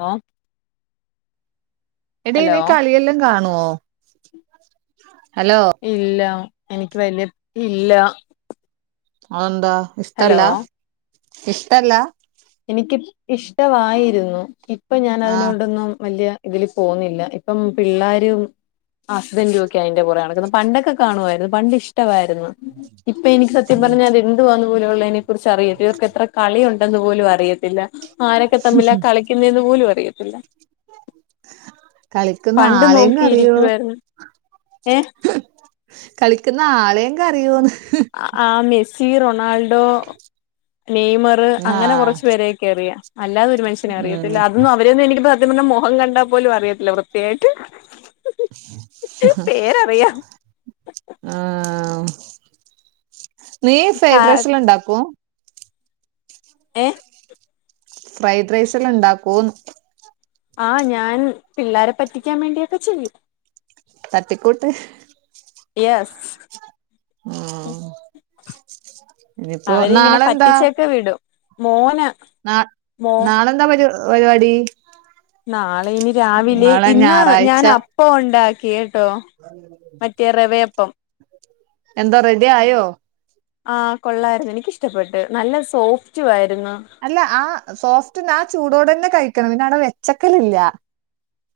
Law എടി നീ കളിയെല്ലാം കാണോ? ഹലോ ഇല്ല എനിക്ക് വലിയ ഇല്ല അത് എന്താ? ഹലോ ഇഷ്ടല്ല ഇഷ്ടല്ലാ. എനിക്ക് ഇഷ്ടാമായിരുന്നു. ഇപ്പൊ ഞാൻ ആഹ് അതിനോടൊന്നും വലിയ ഇതില് പോന്നില്ല ഇപ്പം പിള്ളാരും ആ ഹസ്ബന്ഡും ഒക്കെ അതിന്റെ പുറകെ നടക്കണ്പണ്ടൊക്കെ കാണുവായിരുന്നു പണ്ട് ഇഷ്ടമായിരുന്നു. ഇപ്പൊ എനിക്ക് സത്യം ഉം പറഞ്ഞാല് എന്തുവാന്ന്പോലും ഉള്ളതിനെ കുറിച്ച്അറിയില്ല. ഇവർക്ക് എത്ര കളിയുണ്ടെന്ന് പോലും അറി അറിയത്തില്ല ആരൊക്കെ തമ്മിലാ കളിക്കുന്നേന്നുപോലും അറിയത്തില്ല. കളിക്കുന്ന പണ്ട് ആളെങ്ക് അറിയോ? നോക്കിയിരിക്കുവായിരുന്നു ഏഹ് കളിക്കുന്ന ആളെയെങ്ക് അറിയോന്ന്? ആ മെസ്സി, റൊണാൾഡോ, നെയ്മർ, അങ്ങനെ ആഹ് കുറച്ചു പേരെയൊ നിക്കറിയാം. അല്ലാതെ ഒരു മനഷ്യനെ ഉം അറിയത്തില്ല അതൊന്നു അവര് ഒന്നു എനിക്ക് ക്ക് പിന്നെ മുഖം കണ്ടാൽ പോലും അറിയത്തില്ല വൃത്തിയായിട്ട്. പേരറിയാം ആ നീ കാ ഫ്രൈഡ് റൈസ് എല്ലാം ഉണ്ടാക്കോ? ഏ? ഫ്രൈഡ് റൈസ് എല്ലാം ഉണ്ടാക്കോന്ന് ആ ഞാൻ പിള്ളാരെ പറ്റിക്കാൻ വേണ്ടിയൊക്കെ ചെയ്യും. തട്ടിക്കൂട്ട് എസ്സ്. ആഹ് ഇനിയിപ്പോ അവരെ ഇങ്ങനെ നാളെന്താ പറ്റിച്ചൊക്കെ വിടും മോന് മോ വര്‌വാടി നാളെ ഇനി രാവിലെ ഇന്ന് ഞാൻ ഞായറാഴ്ച അപ്പം ഉണ്ടാക്കി കേട്ടോ. മറ്റേ റവയപ്പം. എന്തോറെഡി ആയോ? ആ കൊള്ളായിരുന്നു എനിക്കിഷ്ടപ്പെട്ടു. നല്ല സോഫ്റ്റു ആയിരുന്നു. അല്ല ആ സോഫ്റ്റിന് ആ ചൂടോടെ തന്നെ കഴിക്കണം. പിന്നെ അവിടെ വെച്ചേക്കലില്ല.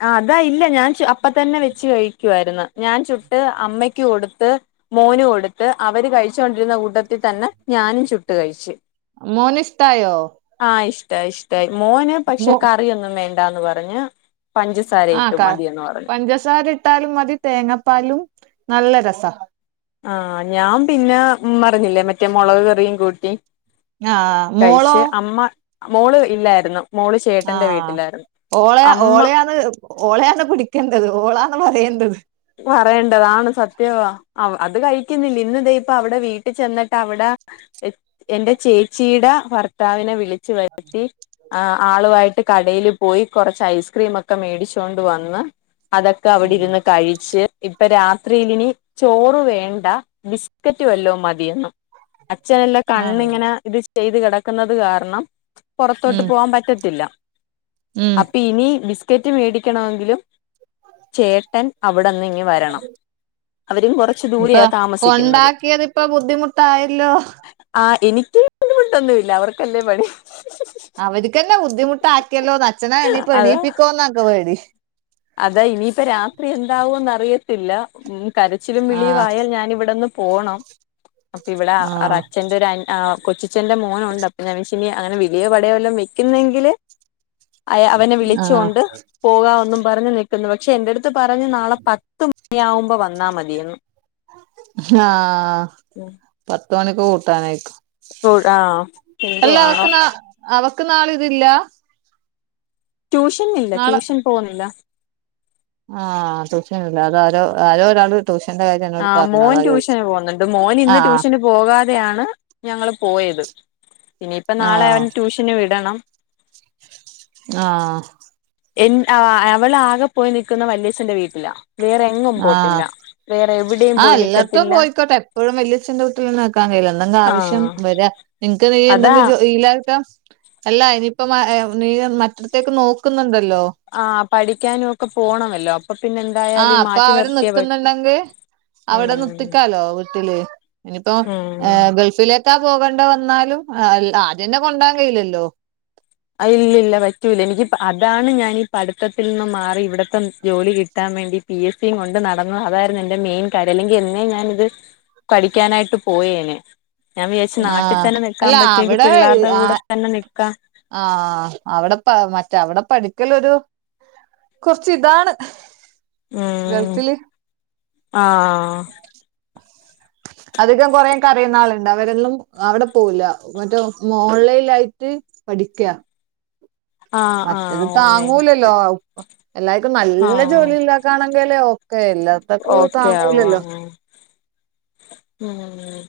ആ അതാ ഇല്ല ഞാൻ അപ്പതന്നെ വെച്ച് കഴി ഴിക്കുവായിരുന്നു. ഞാൻ ചുട്ട് അമ്മക്ക് കൊടുത്ത് മോന് കൊടുത്ത് അവര് കഴി ച്ചോണ്ടിരുന്ന കൂട്ടത്തിൽ തന്നെ ഞാനും ചുട്ട്കഴിച്ചു. മോന് ഇഷ്ടായോ ആ ഇഷ്ടായി ഇഷ്ടായി മോന് പക്ഷെ മോ കറിയൊന്നും വേണ്ടാന്ന് പറഞ്ഞ് പഞ്ച ആ കാ പഞ്ചസാര ഇട്ടാലും മതി തേങ്ങാപ്പാലും നല്ല രസാ. ആഹ് ഞാൻ പിന്നെ പറഞ്ഞില്ലേ മറ്റേ മുളക് കറിയും കൂട്ടി ആഹ് മോളോ കഴിച്ച് അമ്മ മോള് ഇല്ലായിരുന്നു. മോള് ആ ചേട്ടന്റെ വീട്ടിലായിരുന്നു ഓളെ അമ്മ ഓളെയാണ് ഓളെയാണ് പിടിക്കേണ്ടത് ഓളാണ് പറയേണ്ടത്. പറയേണ്ടത് ആണ് സത്യവാ. അത് കഴിക്കുന്നില്ല ഇന്ന് ദേ ഇപ്പ അവിടെ വീട്ടിൽ ചെന്നിട്ട് അവിടെ എന്റെ ചേച്ചിടെ ഭർ ഭർത്താവിനെ വിളിച്ചു വരുത്തി ആളുമായിട്ട് കടയില് പോയി കുറച്ച് ഐസ്ക്രീമൊക്കെ മേടിച്ചൊണ്ട് വന്ന് അതൊക്കെ ഉം അവിടെരുന്ന് കഴിച്ച്. ഇപ്പൊ രാത്രിയിലിനി ചോറ് വേണ്ട ബിസ്കറ്റ് വല്ലോം മതിയെന്ന്. അച്ഛനല്ല നല്ല് കണ്ണിങ്ങനെ ഇത് ചെയ്ത് കിടക്കുന്നത് കാരണം? പുറത്തോട്ട് ഉം പോവാാൻ പറ്റത്തില്ല, ഉം അപ്പൊ ഇനി ബിസ്കറ്റ് മേടിക്കണമെങ്കിലും ചേട്ടൻ അവിടന്ന് ഇങ്ങ് വരണം അവരും കൊറച്ച ഇപ്പൊ കൊണ്ടാക്കിയതി ഇപ്പ ബുദ്ധിമുട്ടായല്ലോ? ആഹ് എനിക്ക് ബുദ്ധിമുട്ടൊന്നുല്ല അവർക്കല്ലേ പണി അവർക്കന്നെ ബുദ്ധിമുട്ടാക്കിയല്ലോന് അച്ഛനെ എണീപ്പോ അതാ എണീയിപ്പിക്കോന്നാക്ക് പേടി. അതാ ഇനിയിപ്പ രാത്രി എന്താവുംന്ന് അറിയത്തില്ല, ഉം കരച്ചിലും വിളിയും ആഹ് ആയാൽ ഞാൻ ഇവിടെന്ന് പോണം അപ്പൊ ഇവിടെ ആഹ് അച്ഛന്റെ ഒരു കൊച്ചച്ചന്റെ മോനുണ്ട് അപ്പൊ ഞാൻ ഇനി അങ്ങനെ വിളിയോ പടയെല്ലാം വെക്കുന്നെങ്കില് അ അവനെ ആഹ് വിളിച്ചൊണ്ട് പോകാ ഒന്നും പറഞ്ഞു നിൽക്കുന്നു പക്ഷെ എന്റെ അടുത്ത് ത്ത് പറഞ്ഞു നാളെ പത്ത് മണിയാാവുമ്പോ വന്നാ മതിയന്ന് ആഹ പത്ത് മണിക്ക് കൂട്ടാനായിക്കും ആഹ് അല്ല എന്തുവാണോ അവക്ക് നാ അവക്ക് നാള ഇതില്ലാ ട്യൂഷൻ ഇല്ല ട്യൂഷൻ പോകുന്നില്ല ആഹ [unintelligible] അതരോ ആരോ ഒരാള് ടൃൂഷന്റെ കാര്യ ആഹ് മോൻ ട്യൂഷന് പോകുന്നുണ്ട് മോ ഇന്ന് ആഹ് ട്യൂഷന് പോകാതെയാണ് ഞങ്ങൾ പോയത് ഇനിപ്പ നാളെ അവൻ ട്യൂഷന് വിടണം. ആഹ എൻ അവളാകെ പോയി നിൽക്കുന്ന വല്യേച്ചന്റെ വീട്ടിലാ വേറെ എങ്ങും ആ പോത്തില്ല വേറെ എവിടെയും ആ പോയി അല്ലാത്തും നിക്കത്തില്ല പോയിക്കോട്ടെ എപ്പോഴും വല്യേച്ഛന്റെ കു നിക്കാൻ കഴയില്ല എന്തെങ്കും ആവശ്യം ആഹ് വരാ നിങ്ങക്ക് നീ അതാ എന്തെങ്കും [unintelligible] യിലട്ട അല്ല ഇനിയിപ്പം നീ മറ്റടത്തേക്ക് നോക്കുന്നുണ്ടല്ലോ ആ പഠിക്കാനും ഒക്കെ പോണമല്ലോ അപ്പൊ പിന്നെ എന്ത ആഹ അപ്പ അവര് നിക്കുന്നുണ്ടെങ്കിൽ അവിടെ ഉം നിത്തിക്കാലോ വീട്ടില് ഇനിയിപ്പോ ഏ ഉം ഗൾഫിലേക്കാ പോകേണ്ട വന്നാലും, ആദ്യംന്നെ കൊണ്ടാൻ കഴില്ലല്ലോ അത് ഇല്ല ഇല്ല പറ്റൂല്ല എനിക്ക് അതാണ് ഞാൻ ഈ പഠിത്തത്തിൽ നിന്ന് മാറി ഇവിടത്തെ ജോലി കിട്ടി കിട്ടാൻ വേണ്ടി പി എസ് സിയും കൊണ്ട് നടന്നു അതായിരുന്നു എന്റെ മെയിൻ കാര്യം അല്ലെങ്കിൽ എന്നെ ഞാാനിത് പഠിക്കാനായിട്ട് പോയേനെ ഞാൻ വിചാരിച്ച് നാട്ടിൽ ആഹ് തന്നെ നിക്കാൻ അല്ല പറ്റിയെങ്കിൽ അവിടെ പിള്ളേരുടെ ആ കൂടെ എന്ന നിക്ക ആഹ് അവിടെപ്പ മറ്റ അവിടെ പഠിക്കലൊരു. കൊർച്ച് താണ്. ഉം ഗൾഫില്. ആഹ് അധികം കൊറേ കരയുന്ന ആളുണ്ട്, അവരൊന്നും അവിടെ പോവില്ല, മറ്റേ ഓൺലൈനായിട്ട്. പഠിക്ക. ആഹ് മറ്റേത് ആഹ് ഓൺലൈൻ താങ്ങൂലല്ലോ. ഒ എല്ലാർക്കും നല്ല ആഹ് ജോലി ഇല്ലാ കാണെങ്കിൽ ഓക്കെ, എല്ലാത്തക്ക് ഓക്കെ ആവു താങ്ങൂലല്ലോ. ആഹ് ഉം..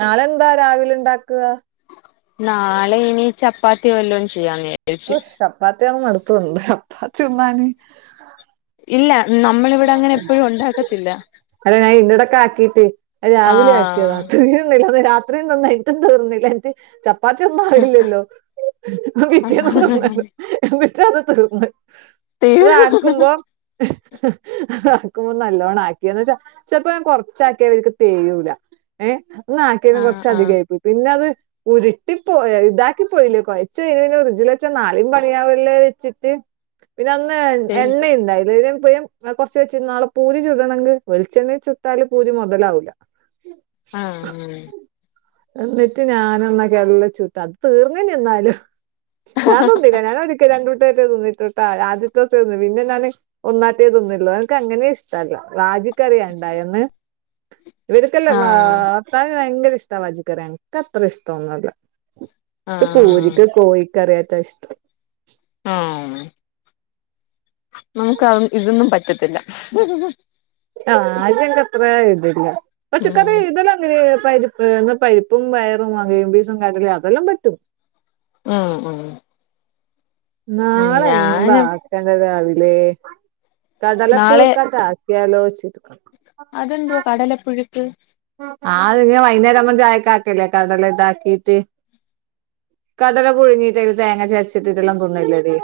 നാളെന്താ രാവിലെ ണ്ടാക്ക്വ? നാളെ ഇനി ചപ്പാത്തി വല്ലും ചെയ്യാന്ന ഓ ചപ്പാത്തിമടുത്ത ഉള്ളൂ, ചപ്പാത്തി ഉമ്മാനി. ഇല്ല, നമ്മളിവിടങ്ങനെ എപ്പഴും ഉണ്ടാക്കത്തില്ല. അല്ല ഞാൻ ഇന്റെടക്കെ ആക്കിട്ട് രാവിലെ ആക്കിയാത... ത്രിം നന്നായി ഇതും തീർന്നിലൻ്റ്. ചപ്പാത്തിയൊന്നും ആഹ് ആവില്ലല്ലോ? പിറ്റേന്നു. [unintelligible] [unintelligible] റ്റത് തീർന്ന് ടി അതാക്കുമ്പോ, ആക്കുമ്പൊ നല്ലോണാക്കി എന്ന് വച്ചാ ചെൽപ്പോ ഞാൻ കൊർച്ചാ ക്കിയാ ക്ക് തേയൂല. ഏഹ് ന്നാട്ടിന്ന് ആ ആ കൊർച്ചധികായി പോയി പിന്നത്. ഉരുട്ടി പോ ഇതാക്കി പോയില്ലേ, കൊയച്ച് കഴിഞ്ഞ പിന്നെ ഫ്രിഡ്ജിൽ വച്ചാൽ നാളീം പണിയാവല്ലേ വെച്ചിട്ട്. പിന്നെ അന്ന് ശരി എണ്ണുണ്ടായില്ല, ഇതിനും ഇപ്പോഴും.. ആ കുറച്ച് വെച്ച്. ന്നാള്പൂരി ചുടണെങ്കി വെളിച്ചെണ്ണെ ചുട്ടാല് പൂരി മൊതലാവൂല. ആ, അങ്ങനെ. എന്നിട്ട് ഞാനന്നൊക്കല്ല ചൂട്ട. അത് തീർന്നീനി എന്നാലും. ഞാൻ തിന്നില്ല. ഞാനൊരുക്കെ രണ്ടൂട്ടേ [unintelligible] ഇട്ടട്ടാ ആദ്യത്തത്‌ തിന്ന്. പിന്നെ ഞാന് ഒന്ന തേ തിന്നൊള്ളൂ. എനക്ക് അങ്ങനെ ഇഷ്ടല്ല. വാജിക്കറിയണ്ട എന്ന്. ഇവർക്കല്ല ആ താ ഭർത്താവിന് ഭയങ്കര ഇഷ്ടാ വാജിക്കറി. എനക്ക് അത്ര ഇഷ്ടോന്നുല്ല. ആ ക് പൂരിക്ക് കോഴിക്കറിയാ ഏറ്റോം ഇഷ്ടം. ആ.. നമുക്കതൊന്നു ഇല്ലെന്നും പറ്റത്തില്ല. ആഹ, അതിൻക്കത്ര ഇതില്ല. ഉം പച്ചക്കറി ഇതല്ലാം. ഈ.. പരിപ്പ്. [unintelligible] പരിപ്പും വയറും അവയും ബീസും കടലിം അതെല്ലാം പറ്റും. ആ ആ. നാളെന്താ ഞാന് ആക്കേണ്ടത്‌ അതില്. നാളെ കടലപ്പുഴുക്കാറ്റാ. [unintelligible] ലോ. [unintelligible] അതെന്തോ കടലപ്പുഴുക്ക്? ആഹ് വൈകുന്നേരം അമ്മ ചായക്ക് ആക്കല്ലേ കടല ഇതാക്കീട്ട് കടല പുഴുങ്ങിയിട്ട് തില് തേങ്ങചതച്ചിട്ടിട്ടെല്ലാം തിന്നുല്ലേ ടീ?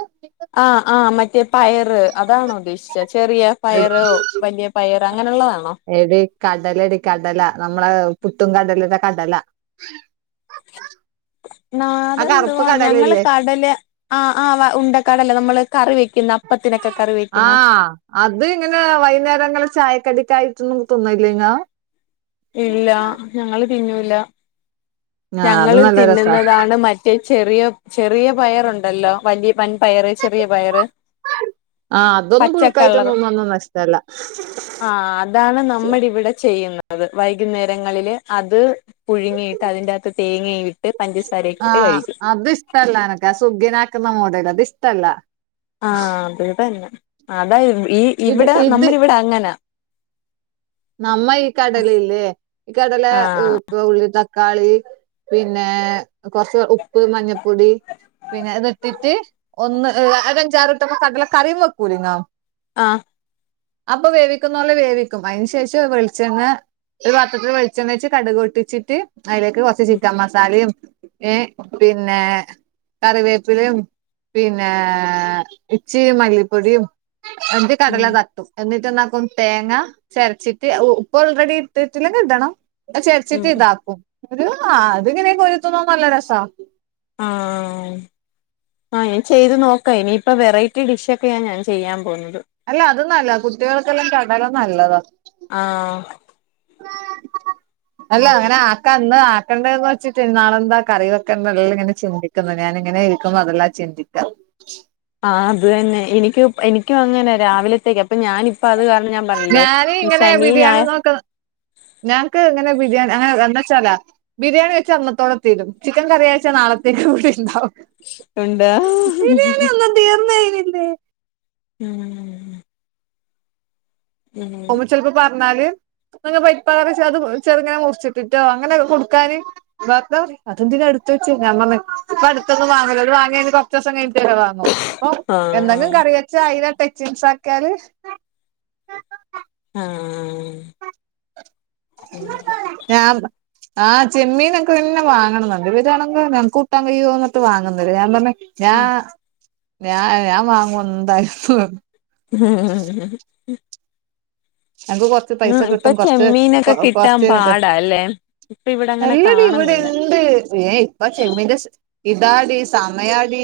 ആഹ, ആഹ് മറ്റേ പയറ്. അതാണോ ഉദ്ദേശിച്ചെ? ചെറിയ. പയറോ 'വലിയ പയറ്' അങ്ങനെയുള്ളതാണോ? എടി കടല എടി കടല. നമ്മളെ പുട്ടും കടലിത്തെ കടല. ആ കറുപ്പ് നാതെന്തുവാ? ഞങ്ങള് കടലയില്ലേ കടല. ആ ആ. വ ഉണ്ടക്കടല നമ്മള് കറി വെക്കുന്ന അപ്പത്തിനൊക്കെ കറി വെയ്ക്കുന്ന. ആഹ് അത് ഇങ്ങനെ വൈകുന്നേരങ്ങളെ ചായക്കടിക്കായിട്ടൊന്നും തിന്നല്ലങ്ങ ഇല്ലാ. ഞങ്ങള് തിന്നുല്ല. ആഹ് അത് ഞങ്ങള് നല്ല രസാ തിന്നുന്നതാണ് മ. ഈ ചെറിയ ചെറിയ പയറ്ണ്ടല്ലോ. വല്ല്യ പൻ പയറ് ചെറിയ പയറ്. ആഹ്.. ന്നുംഅതൊന്നും പച്ചക്കളർ പുഴുക്കായിട്ടൊന്നും ഒന്നു അന്നൊന്നു നഷ്ടല്ല. ആ അതാണ് നമ്മളിവിടെ ചെയ്യുന്ന. അത്. വൈകുന്നേരങ്ങളില് അത് പുഴുങ്ങിയിട്ട് അതിന്റെറകത്ത് തേങ്ങയി. ട്ട് പഞ്ചസാരയിട്ട് കഴിക്കും. ഇഷ്ടല്ലാനക്കാ. സുഗ്‌ന ആക്കുന്ന മോടല. ത് ഇഷ്ടല്ല. ആഹ, അത്‌ തന്നെ. അതാ [unintelligible] ഈ ഇത് ഇവിടെ ഇത് നമ്മളിവിടെ അങ്ങനാ. നമ്മ ഈ കടലില്ലേ? ഈ കടല ആ ഉള്ളി ത. ക്കാളി. പിന്നേ കൊറച്ച് ഉപ്പ്', മഞ്ഞപ്പൊടി. പിന്നെ അത് ഇട്ടിട്ട് ഒന്ന് [inaudible] അത് അഞ്ചാറട്ടം ഒക്കെ കടല കറിം വെക്കൂലേ നോ? ആഹ അപ്പൊ വേവിക്കുന്നോലെ വേവിക്കും അ. [unintelligible] തേഷ വെളിച്ചെണ്ണ ഒരു പാത്രത്തില് വെളിച്ചെണ്ണാഴിച്ച് കടുകൊട്ടിച്ചിട്ട്. അയിലേക്ക് കൊറച്ച് ഉം ചിക്കൻ മസാലിം ഏ പിന്നേ.. കറിവേപ്പിലയും. പിന്നെ ഇച്ചിരി മല്ലിപ്പൊടിയും. [inaudible] ന്തി കടല ഉം തട്ടും. എന്നിട്ട് എന്നാക്കും തേങ്ങ. ചെരച്ചിട്ട് എ ഉ ഉപ്പൊ ഓൾറെഡി ഇട്ടിട്ടില്ലങ്കിൽ ഇടണം എ ചെർച്ചിട്ട് ഉം ഇതാക്കും. ഒരു അത്ങ്ങനെയിരുന്ന് [unintelligible] നല്ല രസാ. ആ... ആ ഞാൻ ചെയ്ത് നോക്ക. ഇനിയിപ്പ വെറൈറ്റി ഡിഷ് ഒക്കെയാ ഞാൻ ചെയ്യാൻ പോന്നത്. അല്ല. അതൊന്നു അല്ല. കുട്ടിയ ള്ക്കെല്ലാം കടല നല്ലത. ആഹ [inaudible] അല്ല അങ്ങനെ ആ ക ഇന്ന് ആക്കണ്ടന്ന് വച്ചിട്ട് നാളെന്താ കറി വെക്കണ്ടല്ലങ്ങനെ ചിന്തിക്കുന്നത് ഞാന ഇങ്ങനെരിക്കും അതെല്ല. ചിന്തിത്ത. ആ അത് തന്നെ. എനിക്ക് എനിക്കും അങ്ങനെ രാവിലത്തേക്ക് അപ്പൊ ഞാനിപ്പ അത് കാരണം ഞാൻ. പറഞ്ഞില്ലേ ഞാന് ഈ ഇങ്ങനെ ശനി ബിരിയാണി ഞായ നോക്ക്ണ് ഞങ്ങക്ക് ഇങ്ങനെ ബിരിയാണി അങ്ങനെ വന്നച്ചാലാ ബിരിയാണി വെച്ച് അന്നത്തോടെ തീരും ചിക്കൻ കറിയാഴ്ച്ചാൽ നാളത്തേക്ക് കൂടി ഉണ്ടാവും ഉണ്ട് ബിരിയാണി ഒന്നും തീർന്നേ [unintelligible] ഉം ഉം ചിലപ്പോ പറഞ്ഞാല് [unintelligible] അത് ചെറുങ്ങനെ മുറിച്ചിട്ടിറ്റോ അങ്ങനെ കൊടുക്കാന് ബാപ്പാറഞ്ഞ് അതെന്തിനാ എടുത്ത് വെച്ച്? ഞാൻ പറഞ്ഞ് ഇപ്പ അടുത്തൊന്നും വാങ്ങൂല്ല അത് വാങ്ങിഴിഞ്ഞ്ട്ടാ കുറച്ചൂസം കഴിഞ്ഞട്ട് വടേ വാങ്ങും അപ്പ എന്തെങ്കിലും ആഹ് കറി വെച്ചാ അതിനെ ടെച്ചിൻസ് ആക്കിയാല് ആഹ്. പാ പോവുന്നില്ല ആഹ് ചെമ്മീനോക്ക്ന്നെ വാങ്ങണംന്ന്ണ്ട്. ഇതാണെങ്ക് ഞങ്ങക്ക് [unintelligible] വയ്യ പറഞ്ഞിട്ട് വാങ്ങുന്നത്. ഞാൻ പറഞ്ഞ് ഞാ ആഹ് ഞാൻ ഞാൻ വാങ്ങു എന്തായാലുന്ന് പറഞ്ഞു ഉം ഹെ ഹെ. അനക്ക് കൊ പൈസ ഉം ഇപ്പൊ കിട്ടും കൊറച്ച് ചെമ്മീനൊക്കെ കിട്ടാൻ കുറച്ച്ട്ടെ പാടാ അല്ലേ ഇപ്പൊ ഇവിടെ അങ്ങനെ അല്ലടി ഇവിടെ കാണുന്നില്ല ഇണ്ട് ഏഹ് ഇപ്പോ ചെമ്മീന്റെ സ് ഇതാടി സമയാടി.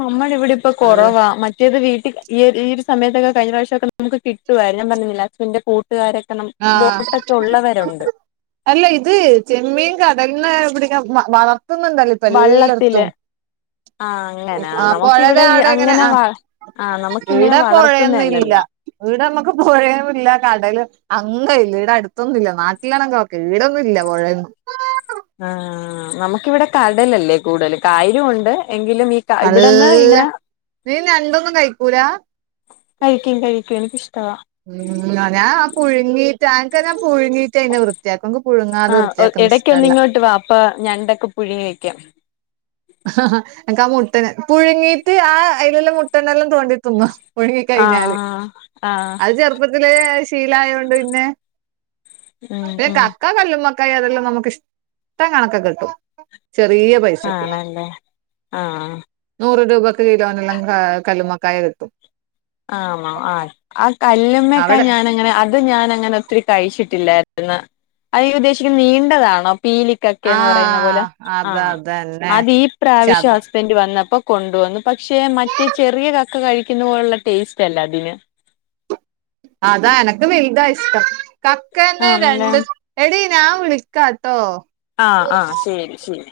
നമ്മടെ ഇവിടെ ഇപ്പ കൊറവാ മ മറ്റത് വീട്ടിൽ ഈയൊരു ഈ ഒരു സമയത്തൊക്കെ കഴിഞ്ഞ പ്രവിശ്യം ഒക്കെ നമുക്ക് കിട്ടുവാ ഞാൻ പറഞ്ഞില്ലേ ഹസ്ബൻന്റെ കൂട്ട് വീട്ടുകാരൊക്കണം ആഹ് ബോട്ടൊക്കെ ഉള്ളവരുണ്ട്. അല്ല ഇത് ചെമ്മീൻ കടൽന്ന് പിടിക്കണ വളർത്ത്ന്ന്ണ്ടല്ലോ ഇപ്പോ വള്ളത്തില് എല്ലടത്തും. ആഹ് അങ്ങനാ ആഹ് പൊഴടെ നമുക്കിവിടെ ഈ അവിടെ അങ്ങനെ വ ആഹ് ആഹ് നമുക്കിങ്ങനെ ഇവിടെ പൊഴയൊന്നും ഇല്ല. വളർത്തുന്നല്ലല്ലോ ഇവിടമ്മക്ക് പൊഴേമില്ല കടലും അങ്ങ്ള്ള ഇവിടെ അടുത്തൊന്നും ഇല്ല. നാട്ടിലാണങ്ക് ഓക്കെ. ഇവിടൊന്നും ഇല്ല പൊഴയൊന്നും. ആഹ് നമുക്കിവിടെ കടലല്ലേ കൂടുതല് കായലും ഒണ്ട്. ആഹ് നീ ഞണ്ടൊന്നും കയിക്കൂല? കഴിക്കും കഴിക്കും എനിക്ക് ഇഷ്ടവാ. ഉം ഞാൻ ആ പുഴുങ്ങീട്ട് അനക്ക് ഞാൻ പുഴുങ്ങീട്ട് ആയിനേ വൃത്തിയാക്കും. അനക്ക് പുഴുങ്ങാതെ വൃത്തിയാക്ക ക്കൊന്നുഷ്ടല്ല. ഇപ്പോ ഞണ്ടൊക്കെ പുഴുങ്ങി വെക്കാം. ആഹ് അനക്ക് ആഹ് മുട്ടനെ പുഴുങ്ങീട്ട് ആഹ് അതിലെല്ലാം മുട്ടനെല്ലാം തോണ്ടിതിന്നോ പുഴുങ്ങി കഴിഞ്ഞാല് ആഹ് ആഹ് അത് ചേർ പ്പത്തില് ശീലായൊണ്ട് പിന്നെ ഉം ഉം കക്ക് ക്ക കല്ലുമ്മക്കായ അതെല്ലാം നമുക്ക് ഇഷ്ടം കണക്ക് കിട്ടും ചെറിയ പൈസക്ക് ആണല്ലേ? ആഹ്. നൂറ് രൂപക്ക് കിലോനെല്ലാം കാ കല്ലുമ്മക്കായ കിട്ടും. ആണോ ആഹ് ആഹ് കല്ലമ്മക്കെ അവിടെ ഞാനങ്ങനെ ആഹ് അത് ഞാൻങ്ങനെ ഒത്തിരി കഴിച്ചിട്ടില്ലായിരുന്നു അത് നീ ഉദ്ദേശിക്കുന്നത് നീണ്ടതാണോ പീലീ കക്കേന്ന് പറയുന്ന പോലെ. ആഹ് അത ആഹ് അതന്നെ അത് ഈ പ്രാവിശ്യോ ശത സ്ബൻഡ് വന്നപ്പോ കൊണ്ടുവന്നു. പക്ഷേ മറ്റേ ചെറിയ കക്ക കഴിക്കുന്ന പോലുള്ള ടേസ്റ്റ് അല്ല അതിന്. അതാ എനക്കും വലുതാ ഇഷ്ടം. കക്കന്നെ ആണല്ലേ രണ്ട് എടി ഞാൻ വിളിക്കാട്ടോ ആഹ് ആഹ് ശരി ശരി